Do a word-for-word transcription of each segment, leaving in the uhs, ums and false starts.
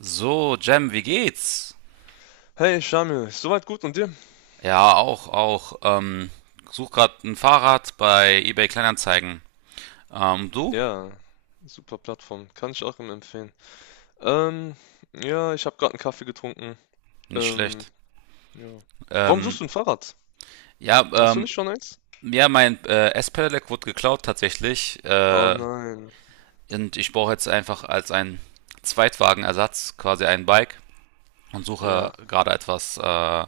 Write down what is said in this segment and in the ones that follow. So, Jem, wie geht's? Hey Shamil, soweit gut und dir? Ja, auch, auch. Ähm, such grad ein Fahrrad bei eBay Kleinanzeigen. Ähm, du? Ja, super Plattform, kann ich auch immer empfehlen. Ähm, ja, ich habe gerade einen Kaffee getrunken. Nicht Ähm, schlecht. ja. Warum Ähm, suchst du ein Fahrrad? ja, Hast du ähm, nicht schon eins? ja, mein äh, S-Pedelec wurde geklaut tatsächlich. Oh Äh, nein. Und ich brauche jetzt einfach als ein Zweitwagenersatz quasi ein Bike und suche Ja, gerade etwas, äh,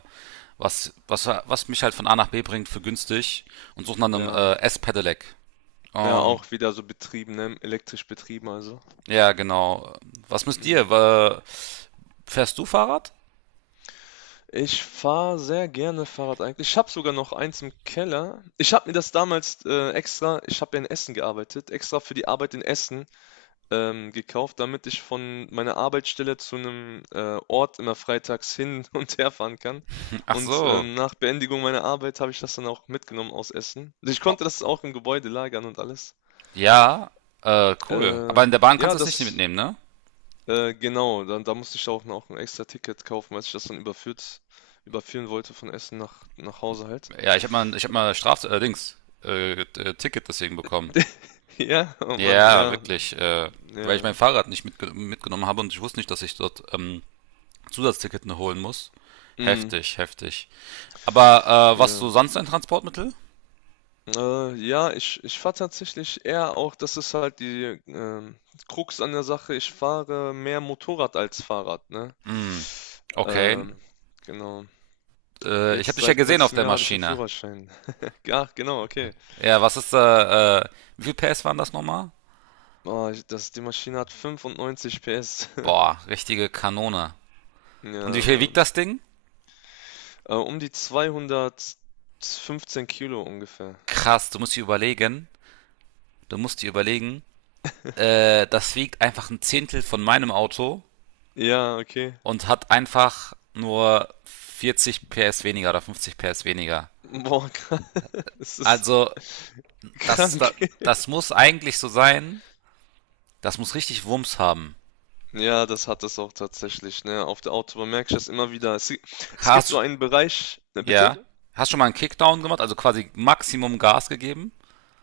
was, was, was mich halt von A nach B bringt für günstig und suche nach einem ja. äh, S-Pedelec. Ja, Ähm, auch wieder so betrieben, ne? Elektrisch betrieben also. Ja, genau. Was müsst Mm. ihr? Wa- Fährst du Fahrrad? Ich fahre sehr gerne Fahrrad eigentlich. Ich habe sogar noch eins im Keller. Ich habe mir das damals äh, extra, ich habe ja in Essen gearbeitet, extra für die Arbeit in Essen ähm, gekauft, damit ich von meiner Arbeitsstelle zu einem äh, Ort immer freitags hin und her fahren kann. Ach Und äh, so. nach Beendigung meiner Arbeit habe ich das dann auch mitgenommen aus Essen. Also ich Oh, konnte das auch im Gebäude lagern und alles. Ja, äh, cool. Aber in Ähm, der Bahn kannst ja, du es nicht das, mitnehmen, ne? äh, genau, dann, da musste ich auch noch ein extra Ticket kaufen, als ich das dann überführt, überführen wollte von Essen nach, nach Hause halt. Ja, ich hab mal, ich hab mal Straf, äh, Dings, äh, äh, Ticket deswegen bekommen. Ja, oh Mann, Ja, ja, wirklich, äh, weil ich ja, mein Fahrrad nicht mitge mitgenommen habe und ich wusste nicht, dass ich dort ähm, Zusatzticket noch holen muss. mm, Heftig, heftig. Aber äh, was ja. so sonst ein Transportmittel? Äh, ja, ich ich fahre tatsächlich eher, auch das ist halt die ähm, Krux an der Sache, ich fahre mehr Motorrad als Fahrrad, ne? Hm, okay. Ähm, genau. Äh, ich habe Jetzt dich ja seit gesehen auf letztem der Jahr habe ich einen Maschine. Führerschein. Ach, genau, okay. Ja, was ist da, äh, wie viel P S waren das nochmal? Oh, ich das die Maschine hat fünfundneunzig P S. Boah, richtige Kanone. Und wie Ja, viel wiegt ähm, das Ding? äh, um die zweihundertfünfzehn Kilo ungefähr. Krass, du musst dir überlegen, du musst dir überlegen, äh, das wiegt einfach ein Zehntel von meinem Auto Ja, okay. und hat einfach nur vierzig P S weniger oder fünfzig P S weniger. Boah, kr das ist Also, das, das, krank. das muss eigentlich so sein, das muss richtig Wumms haben. Ja, das hat es auch tatsächlich, ne? Auf der Autobahn merke ich das immer wieder. Es, gi- es gibt so Hast, einen Bereich, äh, bitte? ja, hast schon mal einen Kickdown gemacht, also quasi Maximum Gas gegeben?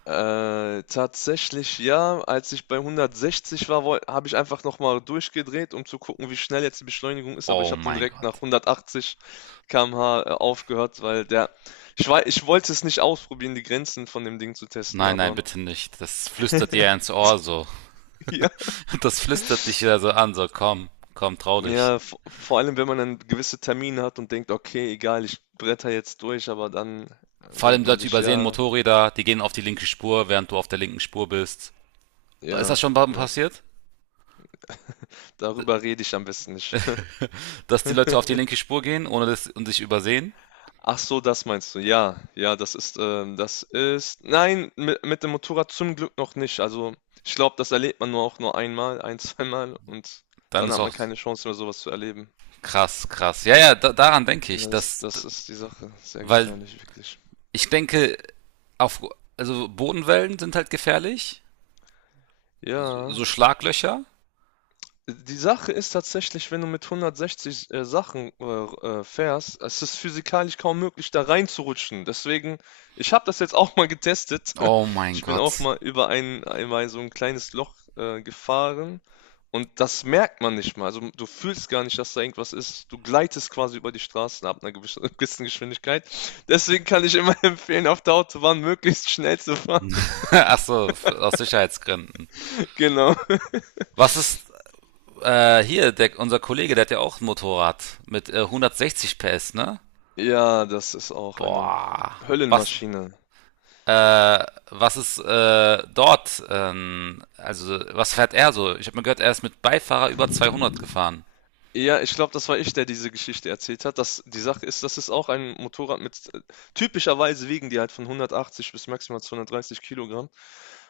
Äh, tatsächlich ja, als ich bei hundertsechzig war, habe ich einfach nochmal durchgedreht, um zu gucken, wie schnell jetzt die Beschleunigung ist, aber ich Oh habe dann mein direkt nach Gott. hundertachtzig Kilometer pro Stunde äh, aufgehört, weil der, ich war, ich wollte es nicht ausprobieren, die Grenzen von dem Ding zu testen, Nein, nein, aber bitte nicht. Das flüstert dir ins Ohr so. ja, Das flüstert dich ja so an, so komm, komm, trau dich. ja, v- vor allem wenn man dann gewisse Termine hat und denkt: Okay, egal, ich bretter jetzt durch, aber dann äh, Vor allem denkt man Leute sich, übersehen ja. Motorräder, die gehen auf die linke Spur, während du auf der linken Spur bist. Ist Ja, das schon mal ja. passiert? Darüber rede ich am besten nicht. Dass die Leute auf die linke Spur gehen ohne das, und sich übersehen? Ach so, das meinst du. Ja, ja, das ist, ähm, das ist, nein, mit, mit dem Motorrad zum Glück noch nicht. Also, ich glaube, das erlebt man nur auch nur einmal, ein, zweimal und Dann dann ist hat man auch keine Chance mehr, sowas zu erleben. krass, krass. Ja, ja, da, daran denke ich. Das, Dass, das ist die Sache. Sehr weil gefährlich, wirklich. ich denke, auf, also Bodenwellen sind halt gefährlich. Ja. So Schlaglöcher. Die Sache ist tatsächlich, wenn du mit hundertsechzig äh, Sachen äh, äh, fährst, es ist physikalisch kaum möglich, da reinzurutschen. Deswegen, ich habe das jetzt auch mal getestet. Oh mein Ich bin auch Gott. mal über ein, einmal so ein kleines Loch äh, gefahren und das merkt man nicht mal. Also du fühlst gar nicht, dass da irgendwas ist. Du gleitest quasi über die Straßen ab einer gewissen gewissen Geschwindigkeit. Deswegen kann ich immer empfehlen, auf der Autobahn möglichst schnell zu fahren. Ach so, aus Sicherheitsgründen. Genau. Was ist Äh, hier, der, unser Kollege, der hat ja auch ein Motorrad mit äh, hundertsechzig P S, ne? Ja, das ist auch eine Boah. Was, Höllenmaschine. äh, was ist äh, dort? Ähm, also, was fährt er so? Ich habe mir gehört, er ist mit Beifahrer über zweihundert gefahren. Ja, ich glaube, das war ich, der diese Geschichte erzählt hat. Das, die Sache ist, das ist auch ein Motorrad mit, äh, typischerweise wiegen die halt von hundertachtzig bis maximal zweihundertdreißig Kilogramm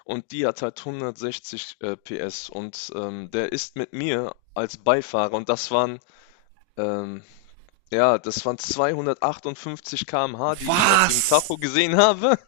und die hat halt hundertsechzig äh, P S und ähm, der ist mit mir als Beifahrer und das waren, ähm, ja, das waren zweihundertachtundfünfzig Kilometer pro Stunde, die ich auf dem Was? Tacho gesehen habe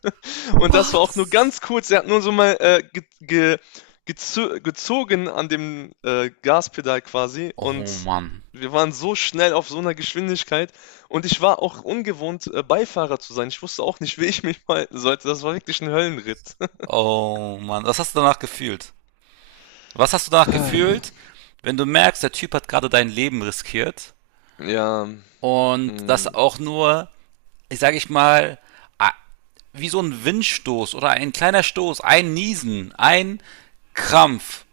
und das war auch nur Was? ganz kurz. Er hat nur so mal äh, ge ge gezo gezogen an dem äh, Gaspedal quasi. Oh Und Mann. wir waren so schnell auf so einer Geschwindigkeit. Und ich war auch ungewohnt, äh, Beifahrer zu sein. Ich wusste auch nicht, wie ich mich verhalten sollte. Das war wirklich ein Höllenritt. Oh Mann. Was hast du danach gefühlt? Was hast du danach gefühlt, wenn du merkst, der Typ hat gerade dein Leben riskiert Ja. und das Mm, auch nur, ich sage ich mal, a- wie so ein Windstoß oder ein kleiner Stoß, ein Niesen, ein Krampf,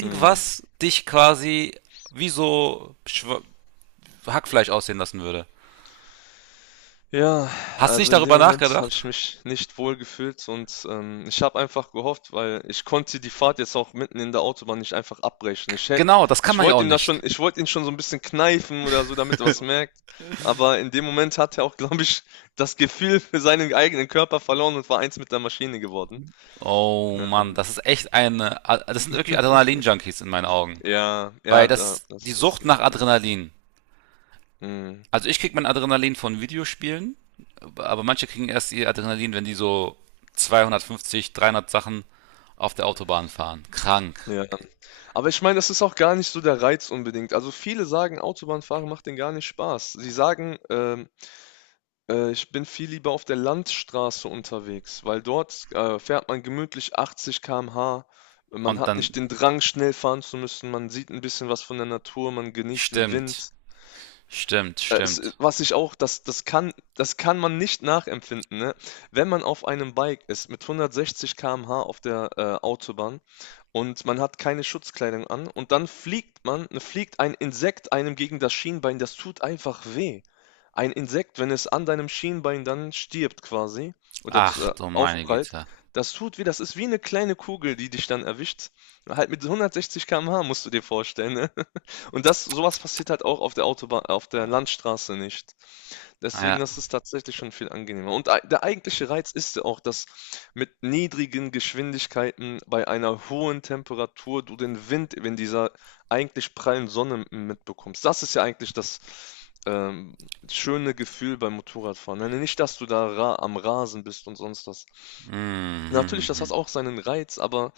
mm. dich quasi wie so Hackfleisch aussehen lassen würde. Ja, Hast du nicht also in dem darüber Moment habe nachgedacht? ich mich nicht wohl gefühlt und ähm, ich habe einfach gehofft, weil ich konnte die Fahrt jetzt auch mitten in der Autobahn nicht einfach abbrechen. Ich hätte, Genau, das kann Ich man ja wollte auch ihm da schon, nicht. ich wollte ihn schon so ein bisschen kneifen oder so, damit er was merkt. Aber in dem Moment hat er auch, glaube ich, das Gefühl für seinen eigenen Körper verloren und war eins mit der Maschine geworden. Oh Mann, Ähm, das ist echt eine, das sind wirklich Adrenalin-Junkies in meinen Augen. ja, Weil ja, das da, ist die das, das ist Sucht die nach Sache. Adrenalin. Ja. Mhm. Also ich krieg mein Adrenalin von Videospielen, aber manche kriegen erst ihr Adrenalin, wenn die so zweihundertfünfzig, dreihundert Sachen auf der Autobahn fahren. Krank. Ja, aber ich meine, das ist auch gar nicht so der Reiz unbedingt. Also viele sagen, Autobahnfahren macht denen gar nicht Spaß. Sie sagen, ähm, Äh, ich bin viel lieber auf der Landstraße unterwegs, weil dort äh, fährt man gemütlich achtzig Kilometer pro Stunde. Man Und hat nicht dann. den Drang, schnell fahren zu müssen. Man sieht ein bisschen was von der Natur, man genießt den Stimmt. Wind. Stimmt, Äh, Es, äh, stimmt. Was ich auch, das, das kann, das kann man nicht nachempfinden, ne? Wenn man auf einem Bike ist mit hundertsechzig Kilometer pro Stunde auf der äh, Autobahn und man hat keine Schutzkleidung an und dann fliegt man, ne, fliegt ein Insekt einem gegen das Schienbein, das tut einfach weh. Ein Insekt, wenn es an deinem Schienbein dann stirbt quasi oder zu- Ach äh, du meine aufprallt, Güte. das tut weh, das ist wie eine kleine Kugel, die dich dann erwischt. Halt mit hundertsechzig Kilometer pro Stunde musst du dir vorstellen, ne? Und das sowas passiert halt auch auf der Autobahn auf der Ah, Landstraße nicht. ja. Deswegen, das ist tatsächlich schon viel angenehmer. Und ei der eigentliche Reiz ist ja auch, dass mit niedrigen Geschwindigkeiten bei einer hohen Temperatur du den Wind, wenn dieser eigentlich prallen Sonne m mitbekommst. Das ist ja eigentlich das ähm, schöne Gefühl beim Motorradfahren. Ne, nicht, dass du da ra am Rasen bist und sonst was. Natürlich, das hat Mhm. auch seinen Reiz, aber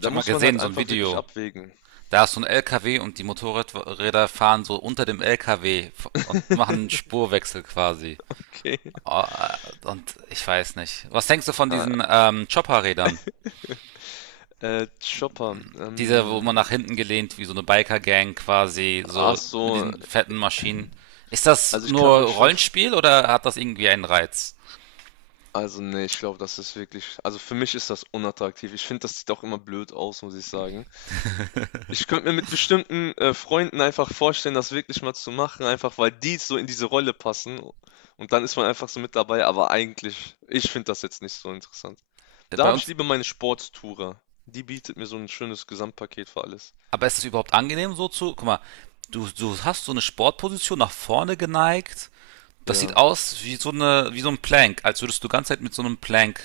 Ich habe mal muss man gesehen, halt so ein einfach wirklich Video. abwägen. Da ist so ein L K W und die Motorräder fahren so unter dem L K W und machen einen Spurwechsel quasi. Okay. Oh, äh, Und ich weiß nicht. Was denkst du von Ah, diesen ähm, Chopper-Rädern? Äh, Chopper, Diese, wo man nach ähm, hinten gelehnt, wie so eine Biker-Gang quasi, ach so mit so, diesen fetten Maschinen. Ist das also ich kann nur mich schon, f- Rollenspiel oder hat das irgendwie einen Reiz? also nee, ich glaube, das ist wirklich, also für mich ist das unattraktiv. Ich finde, das sieht auch immer blöd aus, muss ich sagen. Ich könnte mir mit bestimmten äh, Freunden einfach vorstellen, das wirklich mal zu machen, einfach weil die so in diese Rolle passen und dann ist man einfach so mit dabei, aber eigentlich, ich finde das jetzt nicht so interessant. Da Bei habe ich uns. lieber meine Sporttourer. Die bietet mir so ein schönes Gesamtpaket für alles. Aber ist es überhaupt angenehm so zu, guck mal, du, du hast so eine Sportposition nach vorne geneigt. Das sieht Ja. aus wie so eine, wie so ein Plank, als würdest du die ganze Zeit mit so einem Plank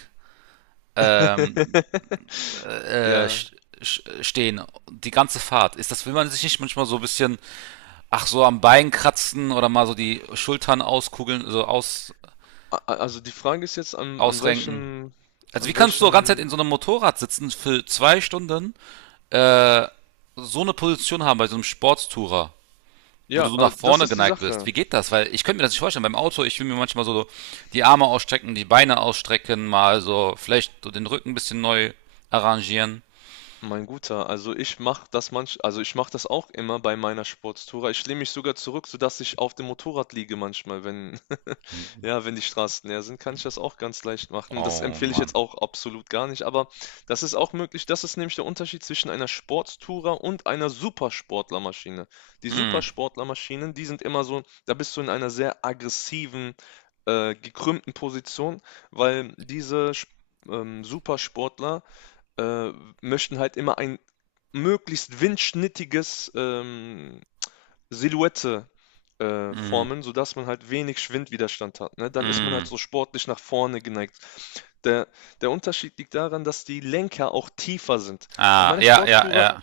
ähm, äh, Ja. stehen. Die ganze Fahrt. Ist das, will man sich nicht manchmal so ein bisschen, ach so am Bein kratzen oder mal so die Schultern auskugeln, so aus, A a Also die Frage ist jetzt, an an ausrenken? welchem Also wie an kannst du die ganze Zeit welchem in so einem Motorrad sitzen für zwei Stunden, äh, so eine Position haben bei so einem Sportstourer? wo ja, du so nach äh, das vorne ist die geneigt bist. Sache. Wie geht das? Weil ich könnte mir das nicht vorstellen. Beim Auto, ich will mir manchmal so die Arme ausstrecken, die Beine ausstrecken, mal so vielleicht so den Rücken ein bisschen neu arrangieren. Mein Guter, also ich mache das manch, also ich mache das auch immer bei meiner Sportstour. Ich lehne mich sogar zurück, sodass ich auf dem Motorrad liege manchmal, wenn, Hm. ja, wenn die Straßen leer sind, kann ich das auch ganz leicht machen. Das Oh empfehle ich jetzt Mann. auch absolut gar nicht, aber das ist auch möglich. Das ist nämlich der Unterschied zwischen einer Sporttourer und einer Supersportlermaschine. Die Hm, Supersportlermaschinen, die sind immer so, da bist du in einer sehr aggressiven, äh, gekrümmten Position, weil diese Sp- ähm, Supersportler äh, möchten halt immer ein möglichst windschnittiges ähm, Silhouette äh, hm, formen, sodass man halt wenig Schwindwiderstand hat. Ne? Dann ist man halt hm. so sportlich nach vorne geneigt. Der, der Unterschied liegt daran, dass die Lenker auch tiefer sind. Bei Ah, meiner ja, ja, Sportstourer ja.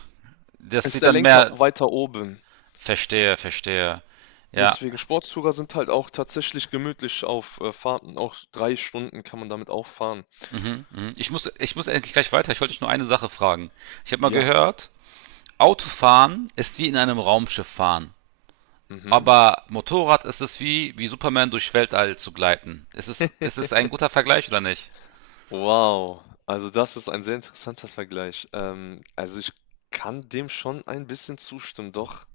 Das ist sieht der dann Lenker mehr. weiter oben. Verstehe, verstehe. Ja. Deswegen Sportstourer sind halt auch tatsächlich gemütlich auf äh, Fahrten. Auch drei Stunden kann man damit auch fahren. Mhm, mhm. Ich muss, ich muss eigentlich gleich weiter. Ich wollte dich nur eine Sache fragen. Ich habe mal Ja. gehört, Autofahren ist wie in einem Raumschiff fahren. Mhm. Aber Motorrad ist es wie, wie Superman durch Weltall zu gleiten. Ist es, ist es ein guter Vergleich oder nicht? Wow, also das ist ein sehr interessanter Vergleich. Ähm, also ich kann dem schon ein bisschen zustimmen, doch.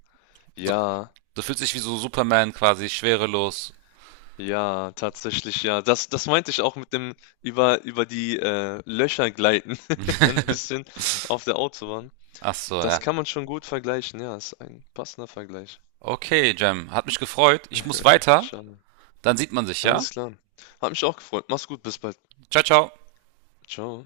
Du, Ja, du fühlst dich wie so Superman quasi, schwerelos. ja, tatsächlich ja. Das, das meinte ich auch mit dem über, über die äh, Löcher gleiten, ein bisschen auf der Autobahn. Ach so, Das ja. kann man schon gut vergleichen, ja, ist ein passender Vergleich. Okay, Jem, hat mich gefreut. Ich muss weiter. Schade. Dann sieht man sich, ja? Alles klar. Hat mich auch gefreut. Mach's gut, bis bald. Ciao, ciao. Ciao.